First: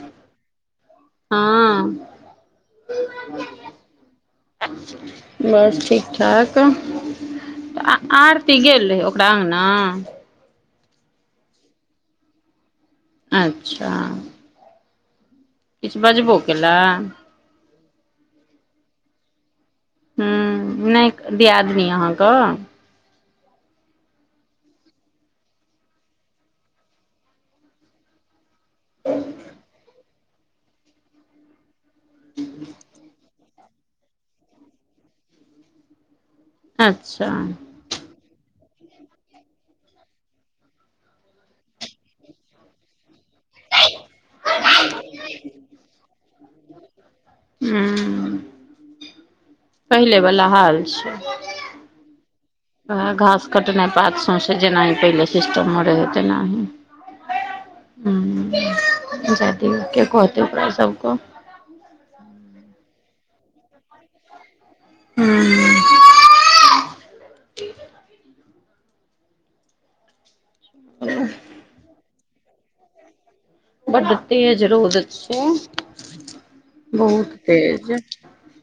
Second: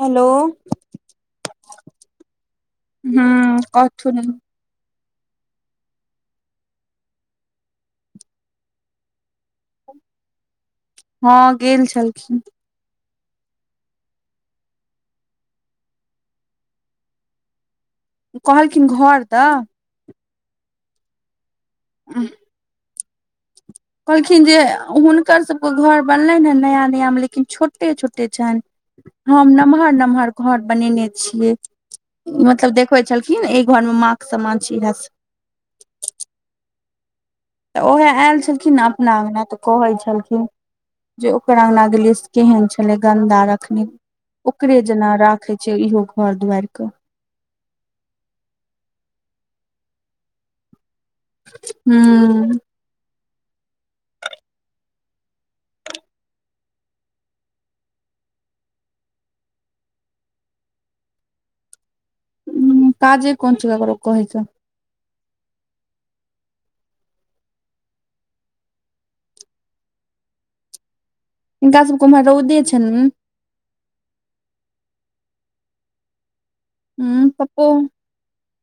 Hello हँ हम्म कहथुन बस ठीक ठाक। आ आरती गेलअ ओकरा आना हँ गेल छलखिन। अच्छा किछ बजबो केला? कहलखिन घर द हम्म नयि दियादनी अहाँ क कहलखिन जे हुनकर सबके घर बनलन हें नया नया मे लेकिन छोटे छोटे छन। हम नम्हर नम्हर घर बनेने छियै। मतलब देखबै छलखिन एय घर मे माँ के समान छी इहा स अच्छा तऽ ओहै एल छलखिन न अपना अंगना तऽ कहै छलखिन जे ओकरा अंगना गेलियै से केहन छलै गन्दा रखने ओकरे जेना राखै छय इहो घर दुआर क हम्म पहिले बला हाल छय। हम्म हं घास कटनाय वाद सौसे जेनाइ पहिले सिस्टमो रहै तेनाही हम्म जाइ दियो के कहतै ओकरा सब के हम्म काजे कोन छै ककरो कहै के हम्म तो हुनका सबके उम्हर रौदे छन बड तेज रौद छयि। हम्म पप्पो,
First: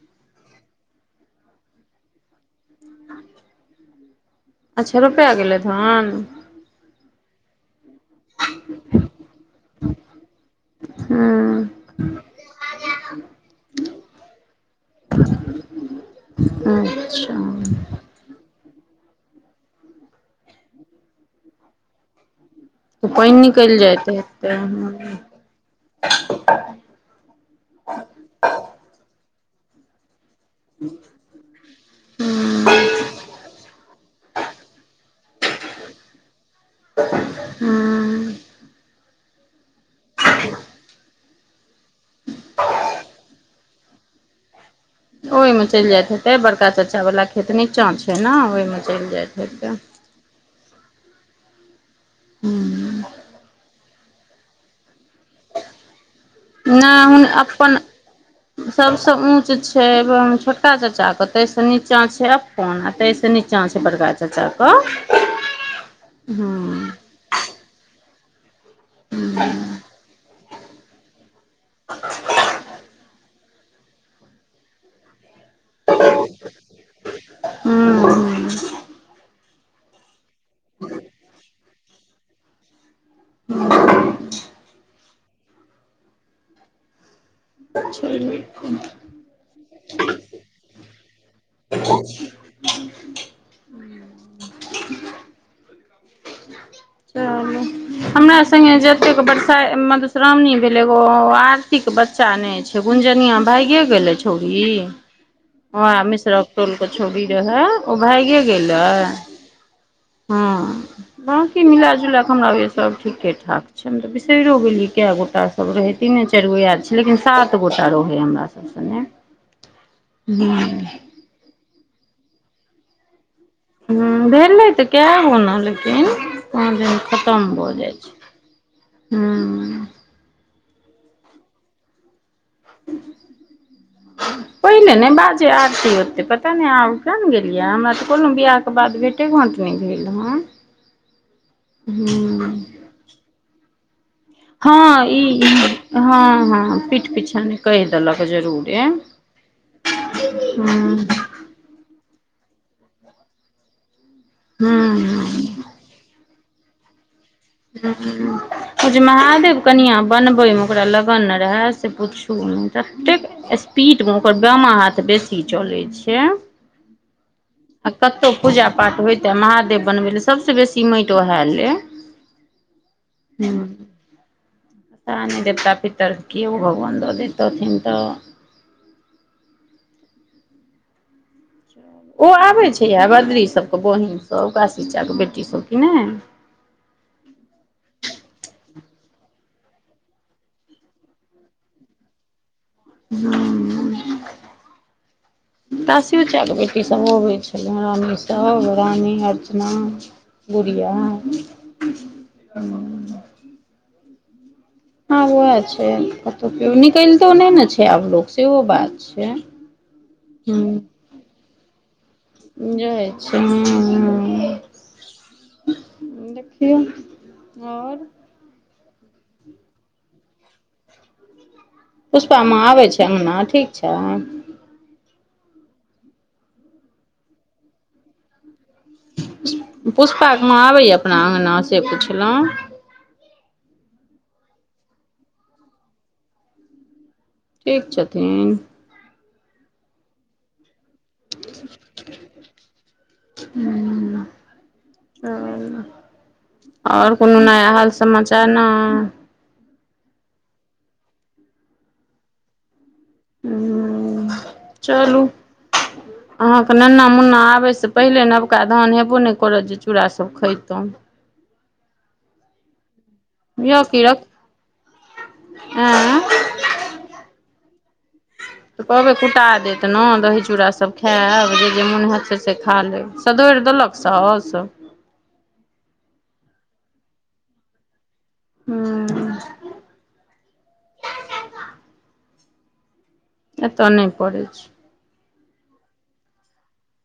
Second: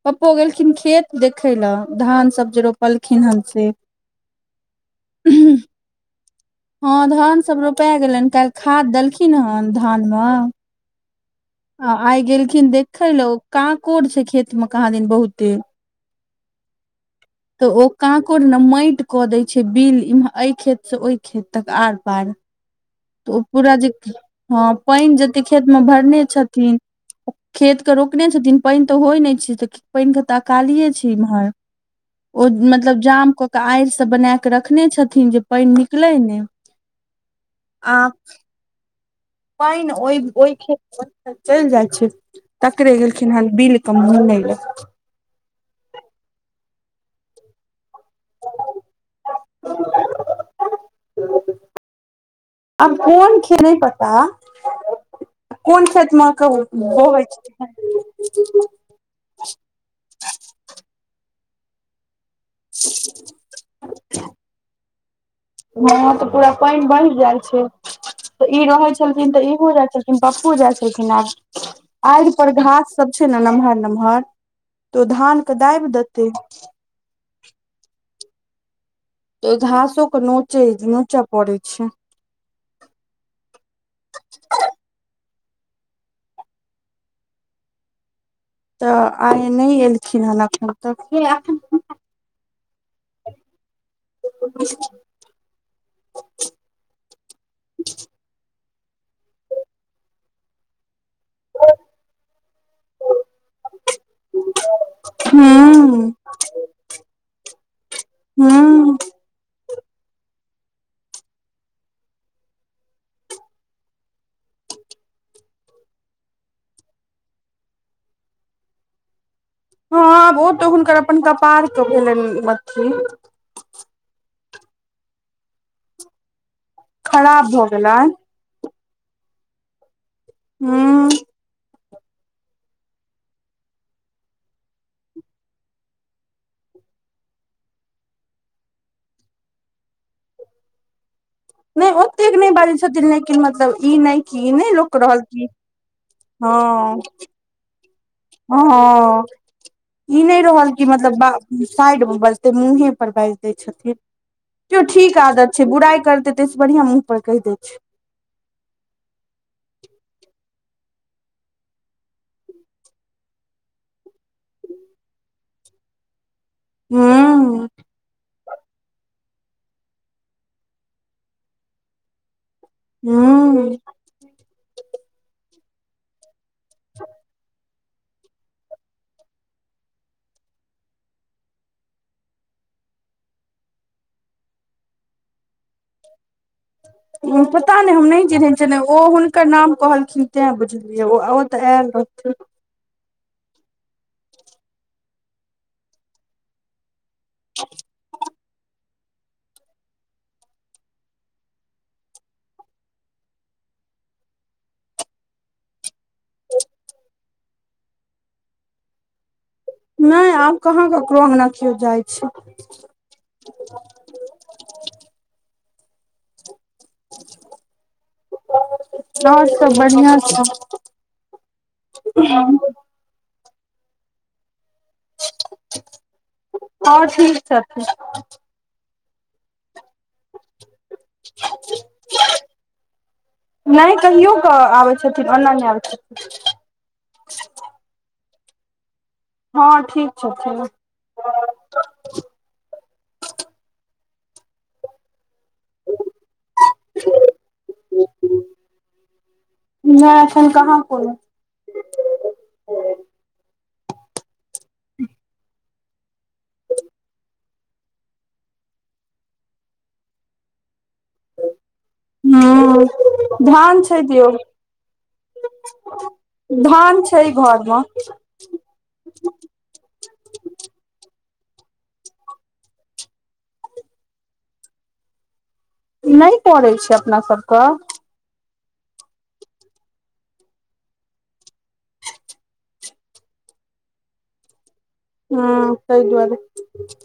पप्पो गेलखिन खेत देखै ले धान सब जे रोपने पलखिन हन से अच्छा रौपै गेलै धान हँ धान सब रौपै गेलनि काल्हि खाद देलखिन हन धान मे हु आ आए गेलखिन देखे लै ओ काँकोर छै खेत मे कहाँ दैन बहुते [unintelligible] तऽ ओ कॉकोड़ ने माटि कऽ दय छै बिल इमह एहि खेत से ओहि खेत तक आर पार तऽ पानि त ओ पूरा निकलि जे जाइत हेतै हँ हूँ पइन जे खेत मे भरने छथिन खेत के रोकने छथिन पइन तऽ होए नहि छै तऽ पइन के तऽ अकालिये छय इम्हर ओ मतलब जाम क के आड़ि सब बना के रखने छथिन जे पइन निकलै नै [inaudible] हँ [unintelligible] पइन ओए ओए खेत चैल जाए छै तकरे एलखिन हन बिल के मुनै लै। ओहिमे चलि जाइत हेतै बड़का चच्चा वला खेत नीचाँ छै ने ओहिमे चलि जाइत हेतै आब हूँ कोन खेत नहि पता कोन खेतमे कहु बहै सबस ऊंच छै ब छोटका चच्चा के तहि से नीचा छै अपन आ तहि से नीच चाँ छै बड़का चच्चा क हँ तऽ पूरा पइन बैह जाए छै। त ई रहै छलखिन तऽ ई हो जाए छलखिन। पप्पो जाए छलखिन है आड़ि पर घास सब छै ने नमहर-नमहर तो धानके दाबि देतै हू हू ओय घासो के नोचैय नोच पड़ै छय [unintelligible] तऽ आए नहि ऐलखिन हन एखन तक चलू हमरा संगै जतेक बरसा मधुश्रावणी भेल एगो ओ आरतीके बच्चा नै छैय गुनजनिया भाइगे गेलै छऊरी ह आ हूँ मिश्रक टोल के छउरी रहे ओ भाइगे गेलै। हूँ हाँ बकी मिला-जुला क हमरा होए यै सब ठीके-ठाक च हम त बिसरि गेलियै कै गोटासब रहै तीने चारि गो याद छैय लेकिन सात गोटा रहै हमरासभ [unintelligible] हाँ आब ओ तऽ हुनकर अपन कपार के भेलनि अथि हुँ भेलै तऽ कैगो ओना लेकिन पाँच दिन खराब खतम भऽ जाए छैय। गेलनि हुँ हुँ पहने नहि बाजे आरती ओते पता नहि आब किये ने गेलियै हमरा तऽ कुनु बियाह के बाद भेट भेटे-गाट नहि भेल रहै नहि ओतेक नै बाजै छथिन लेकिन मतलब ई नहि की नहि लोक हँ रहल ई कि हाँ कनि कहि देलक जरूरे हँ ई नहि रहल कि हूँ मतलब बाप साइड मे बजतै मुंहे पर बाइज दै छथिन तैओ ठीक हूँ आदत छ बुराई करतै तै सँ बढ़ियां मुँह पर कहि देै ओ जे महादेव कनिआ बनबैमे ओकरा लगन रहै से पुछू नहि ततेक स्पीड मे ओकर बामा हाथ बेसी चलैत छै। हुँ आ कतौहु पूजा पाठ होइ तऽ महादेव बनबै लऽ सबसे बेसी माटि वएह लेए। हुँ। पता नहि देवता- पितर कीओ भगवान दऽ देैतथिन तऽ। ओ आबै छैय आब, बद्री सभके बहिन सभ काशी चच्चा के बेटी सभ कि नहि। पता नहि हम नहि चिन्है छिऐन ओ हुनकर नाम कहलखिन तैं बुझलिऐ ओ तऽ आएल रहथीन। हुँ, ताशी चच्चा के बेटी। ई सभ अबै छलै, रानी सभ, रानी, अर्चना, गुड़िया। हुँ। हाँ उएह छै, कतहु केओ निकलितो नहि ने छै आब लोक, सेहो बात छै। नहि आब कहाँ ककरो अँगना छीओ जाइत। जाए छी, हुँ, हुँ। देखि खियोन, आओर आओर सभ बढ़िआँ छै। पुष्पा माँ आबै छै, अंगना ठीक छैन। हँ, ठीक छथिन। पुष्पा के माँ आबैए अपना अङ्गना से पुछलहुँ। नहि कहियो कऽ आबै छथिन ओना नहि आबै छथिन। ठीक छथिन। हँ, ठीक छथिन। हुँ, आओल आओर कोनो नया हाल समाचार नहि। नहि एखन कहाँ कोनो हुँ, चलू। [inaudible] अहाँ के नन्ना -मुन्ना आबैसँ पहिले नवका धान हेबो नै करत जे चूड़ा सब खैतौ। हूँ, ध्यान सँ दियौ। एँ धान छै घर मे। तऽ कहबै कुटा देत नऽ, दही- चूड़ा सब खाएब, जे- जे मोन हैत से से खा लेब। सधोईर देलक सौस। नै पड़ै छै अपना सभ कऽ। हूँ। एत्तऽ नै पड़ै छै। हँ, तै दुआरे।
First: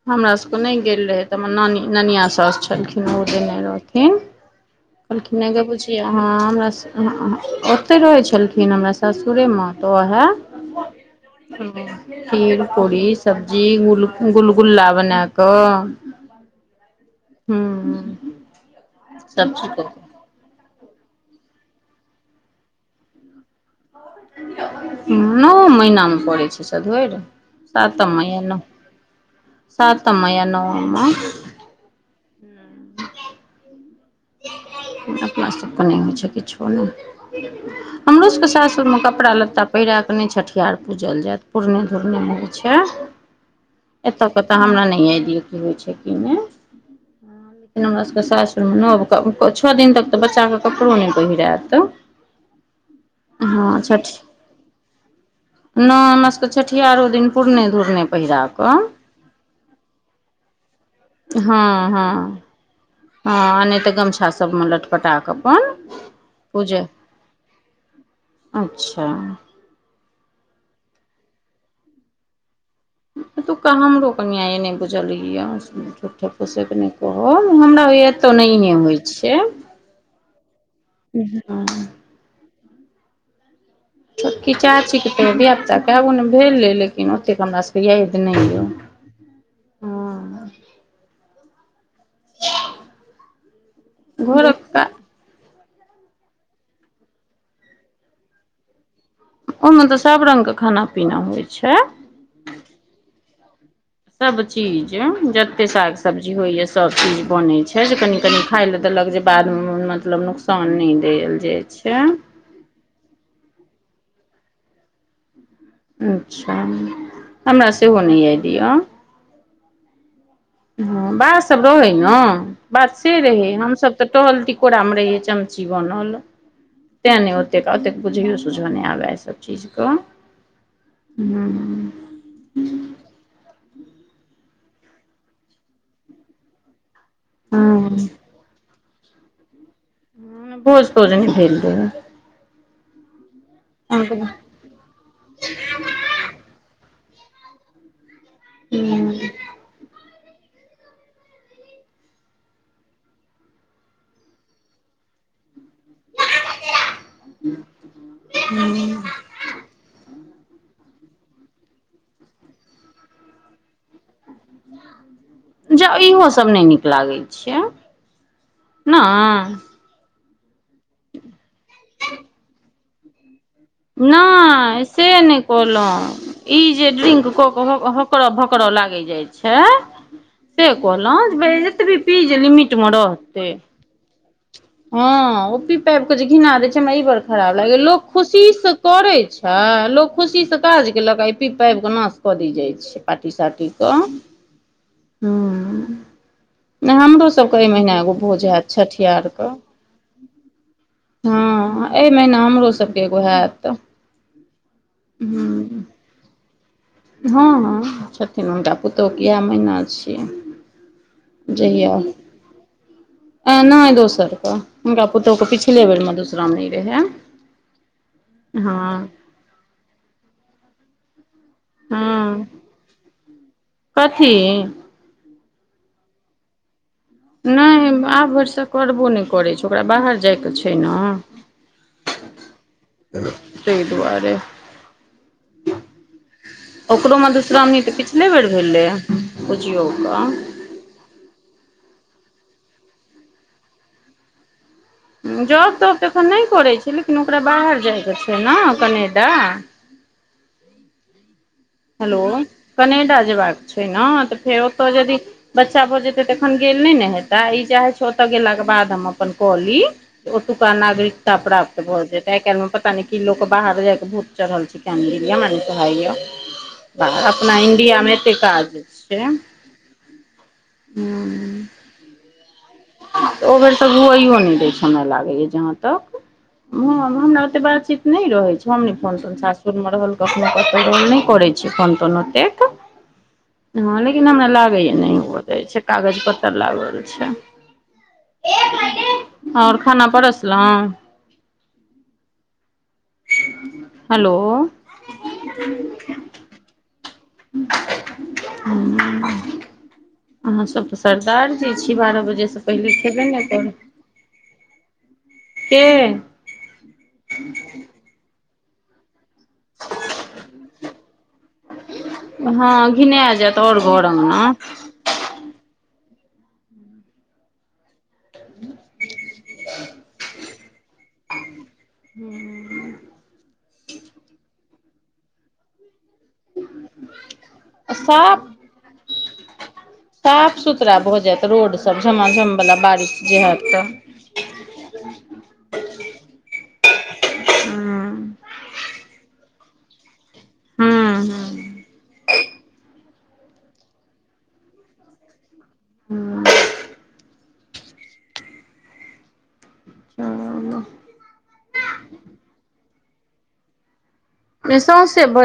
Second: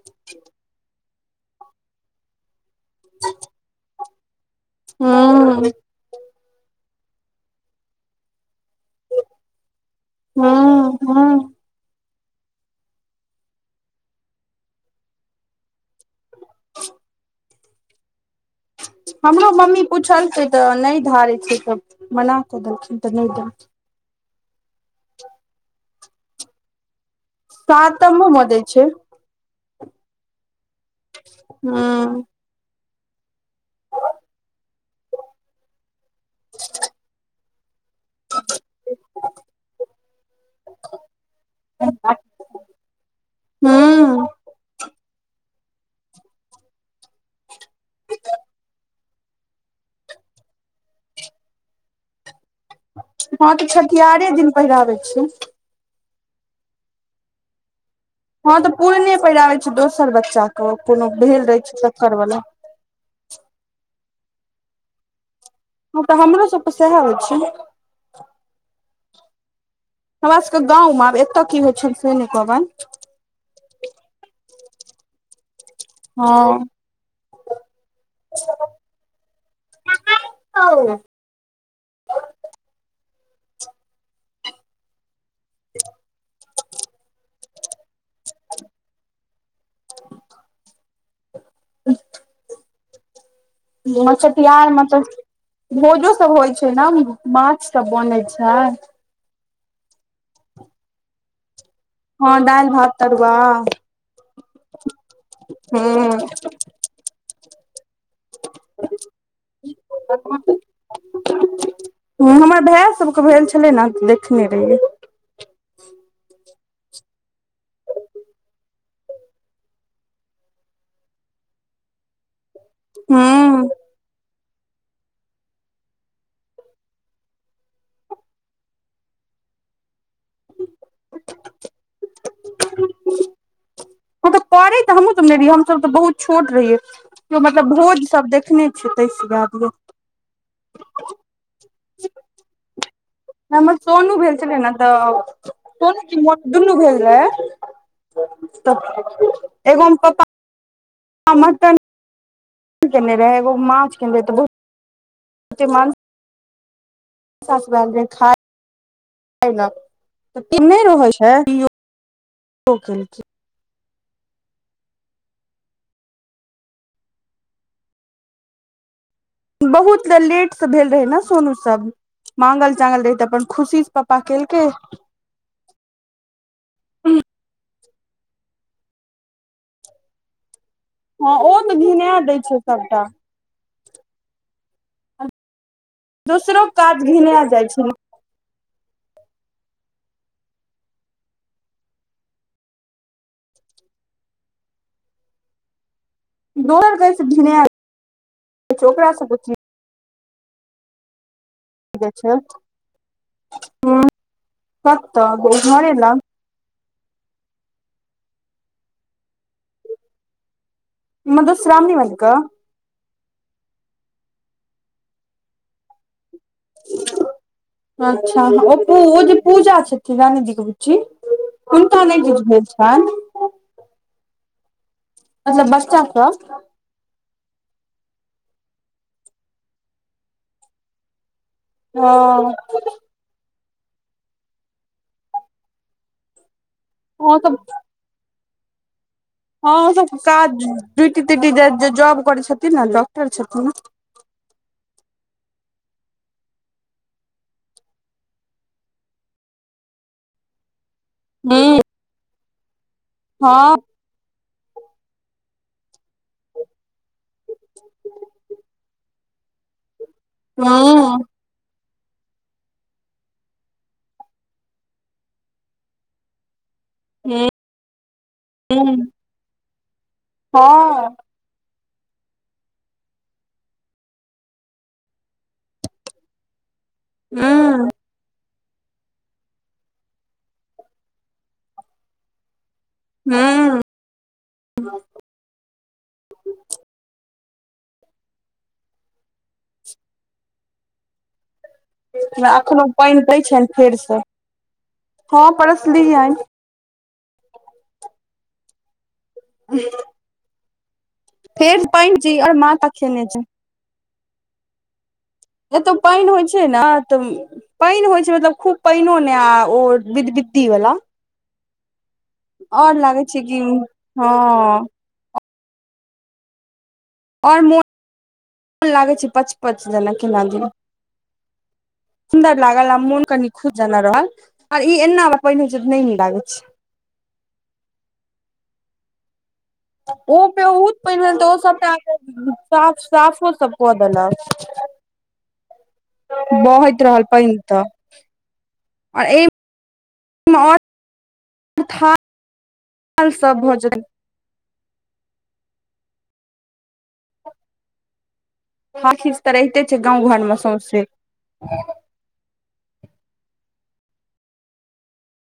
हमरा सभ के नै गेल रहै तऽ, हमर नानी ननियाँ सासु छलखिन, ओ देने रहथिन। कहलखिन नै गे हूँ बुच्च किए हँ, हमरा स, उहुँ-उहुँ, ओतै रहै छलखिन हमरा सासुरे मे। तऽ ओहए हूँ, हूँ। खीर, पूड़ी, सब्जी, गुल -गुलगुल्ला बना कऽ- हूँ- हमरो सभचीज मम्मी कऽ कऽ पूछल कै तऽ नैय धारेै छै त मना कऽ देलखिन तऽ नैय देलखिन। नौप्पर्नऽ महीना मे पड़ै छै सधौइर? सातम सातमो मे दै मयना- छै सातम मयनवां मे- हूँ। अपना सब केँ नैय होय छैय किछो नैय। हमरो सब के सासुर मे कपड़ा लत्ता पहिरा कऽ नैय छठिहार पूजल जैऽत पुरने- धुरने मे होय छैय। हूँ- ओतऽ हमरा नैय यैद अइ की होय छैय की नैय? लेकिन हमरा सब के सासुर मे नव त क छ दिन तक तऽ बच्चा के कपड़ो नैय पहिरैऽत। हँ त छठिहारे दिन पहिराबै छैय। नैय हमरा सब के छठियारो दिन पूुरने -धुुरने हँ तऽ पूुरने पहिराबै छैय दोसर बच्चा के कोनो भेल रहै छै हँ हँ तेक्कर वला। हँ आ नैय तऽ गमछा सब मे लटपटा कऽ अपन हँ तऽ हमरो सब के पूजे सेहेऽ होय छैय। अच्छा- हमरा सब के गाँव मे आब एतऽ की होय छैन से नै कहबैन। एतुका हमरो कनिया यै नैय बुझल यैऽ झुठ्ठे हँ -फुस्से के नय ओ हमरा होययैऽ एत्त नैहे होय छैय। छोटकी चाची के त धियापुता केगो ने भेलै लेकिन ओतेक हमर सब के यैद नै यऽ। हँ [unintelligible] छठिहार घरक मऽतऽ- भोजो सब होय छैय न [unintelligible] माछ सब बनै छैय? ओय मे तऽ सब रंग के खाना पीना होय छैय। हँ दैल, भात, तरुआ सब चीज एं- जत्ते साग सब्जी होययैऽ सब चीज बनै छै जे कनि -कनी खाय लए देलक जे बाद मे म- मतलब नोकसान नैय देल जाय छै। हं हमर भैऽ सबके भेल छ- छलै ने त देखने रहियै। अच्छा, हमरा सेहो नै यैद यैऽ। हं बा सब रहै न बात से रहै हूं हम सब तऽ टहल टिकोरा मे रहियै। चमची बनल तैं नै ओतेक, ओतेक बुझैयो सुझो नैय आबे ऐअ सब चीज क। हूँ- करय त हमहुं सब ने रहियैऽ, हम सब त बहुत छोट रहियैऽ, कियो मतलब हँ भोज सब देखने [unintelligible] भोज- तोज नै भेल रहैइ। हमर सोनू भेल छलै ने तब, सोनु कि मोनु दुनू भेल रहै तऽ जे एगोमे पप्पा [unintelligible] मटन केने रहै एगो में माछ केने रहै तऽ बहुत साउस [unintelligible] खाय ऐन, इ नै रहै छैय [unintelligible] ओखेलखिन। ज इहो सब नै नीक लागै छियै नय? बहुत त लेट से भेल रहै न सोनु सब मांगल -चांगल रहै त अपन खुशी से पप्पा केलकै नय से नइ कहलौ इ जे ड्रिंक कऽ के हक-हकङऽ- भकड़ऽ लागै जाइ छैय से कहलौं हँ जे ओ तऽ एतबे घिना पी दै जे छै लिमिटमे सबटा रहतय। हाँ ओ पी पैब के जे घिना दोसरो दय छैय हमरा इ काज बड़ घिना खराब जाइ लागे या छै लोक लोक खुशीसँ करय छैय लोक खुशीसँ काज केलक इ पी पैब क नाश कऽ दय जाइ छैय छैय पाटी साटी कऽ, हुँ। ओना दोसर कहै छै हमरोसभके घिना एहि महीना एगो भोज हैत जाइ छै ओकरा छठियार। सबके हँ। अय छै महीना हमरो सबके एगो हैत, हुँ। कतऽ घरे लग। हुँ- हूँ छथिन हुनका पुतहुके इएह मैहना छियनि। जहिया मधुश्रावणी वाली कऽ ए नय दोसर के हुनका पुतोह के पिछले बेर मधुश्रामनी अच्छा हँ उ जे पू पूजा छथिन रानीजीे के बुच्ची उनका नय हँ किछ भेल छैन। कथी। अच्छा बच्चा क नय आब भेरसक करबो नय करय छैय ओकरा बाहर जायके छैय न। ओ। तेय दुआरे। ओकरो ओ सब मधुश्रामनी त पिछले बेर भेलै या। हाँ और सबके काज ड्यूटी त्यूटी जाय जे जाॅब करय छथिन न डाॅक्टर छथिन न। जॉब -तॉब त एखन नय करय छैय लेकिन ओकरा बाहर जाइके छैय न कनेडा। हूँ। हेलो कनेडा जेबाक हँ छैय नऽ त फेर ओतऽ जदि बच्चा भ जेतय त एखन गेल नय नऽ हेतैय, इ चाहैय छैय ओतऽ गेलाके बाद हम अपन कऽ ली। ओतुका हूँ नागरिक ता प्राप्त भ जेतय। आए- काल्हि मे पता नय कि लोकके बाहर जाय के भूत चढ़ल छैय कियै नय गेलिये हमरा नय सोहाइया। हूँ अपना इंडियामे एते काज हँ छैय, हूँ। त ओ बेर त हुअइयो नय दैय छैय लागैया जहाँ तक। हां हमरा ओते हूँ बातचीत नय रहय छैय। हम नय फोन -तोन सासुरमे रहल कखनो कतौ, हम नय करय छियै फोन -तोन ओतेक। हूँ हाँ लेकिन हमरा लागै या नय उहो जाय छैय कागज पत्तर लागल छैय। और खाना परसलौं। एखनो पाइन दय छैन फेरसुँ, हेलो हाँ परसलीयए। हूँ। [unintelligible] अहाँसब त सरदारजी फेर छी पानि बारह जी और बजेसँ माथा पहिले खेने खेबे छै नय करब। एतौ पाइन होइ छैय न त पाइन होइ छैय मतलब खूब पाइनो नय आ ओ बिद- बिद्दी बला। हँ और लागैय घिना छैय जायत कि आओर घर हँ अङ्गना और मोन लागैय छैय पच- पच जेना केना दुन। सुन्दर लागल आ मोन कनि खुश जना रहल। आ ई एना बला पइन होइ छैय नय नीक लागैय छैय। साफ ओ साफ बहुत सुथरा भऽ पहिने जायत तऽ ओ रोड सबटा सब झमाझम वाला साफ बारिश जे साफो हैत सब तऽ क देलक बहैत रहल पाइन तऽ हूँ आ ए आ हूँ हूँ एम्ह था ल सब भऽ जेत इ हम्म थाल खीच तऽ रहिते छै गाँव घरमे चलू सौंसे सौसेे ब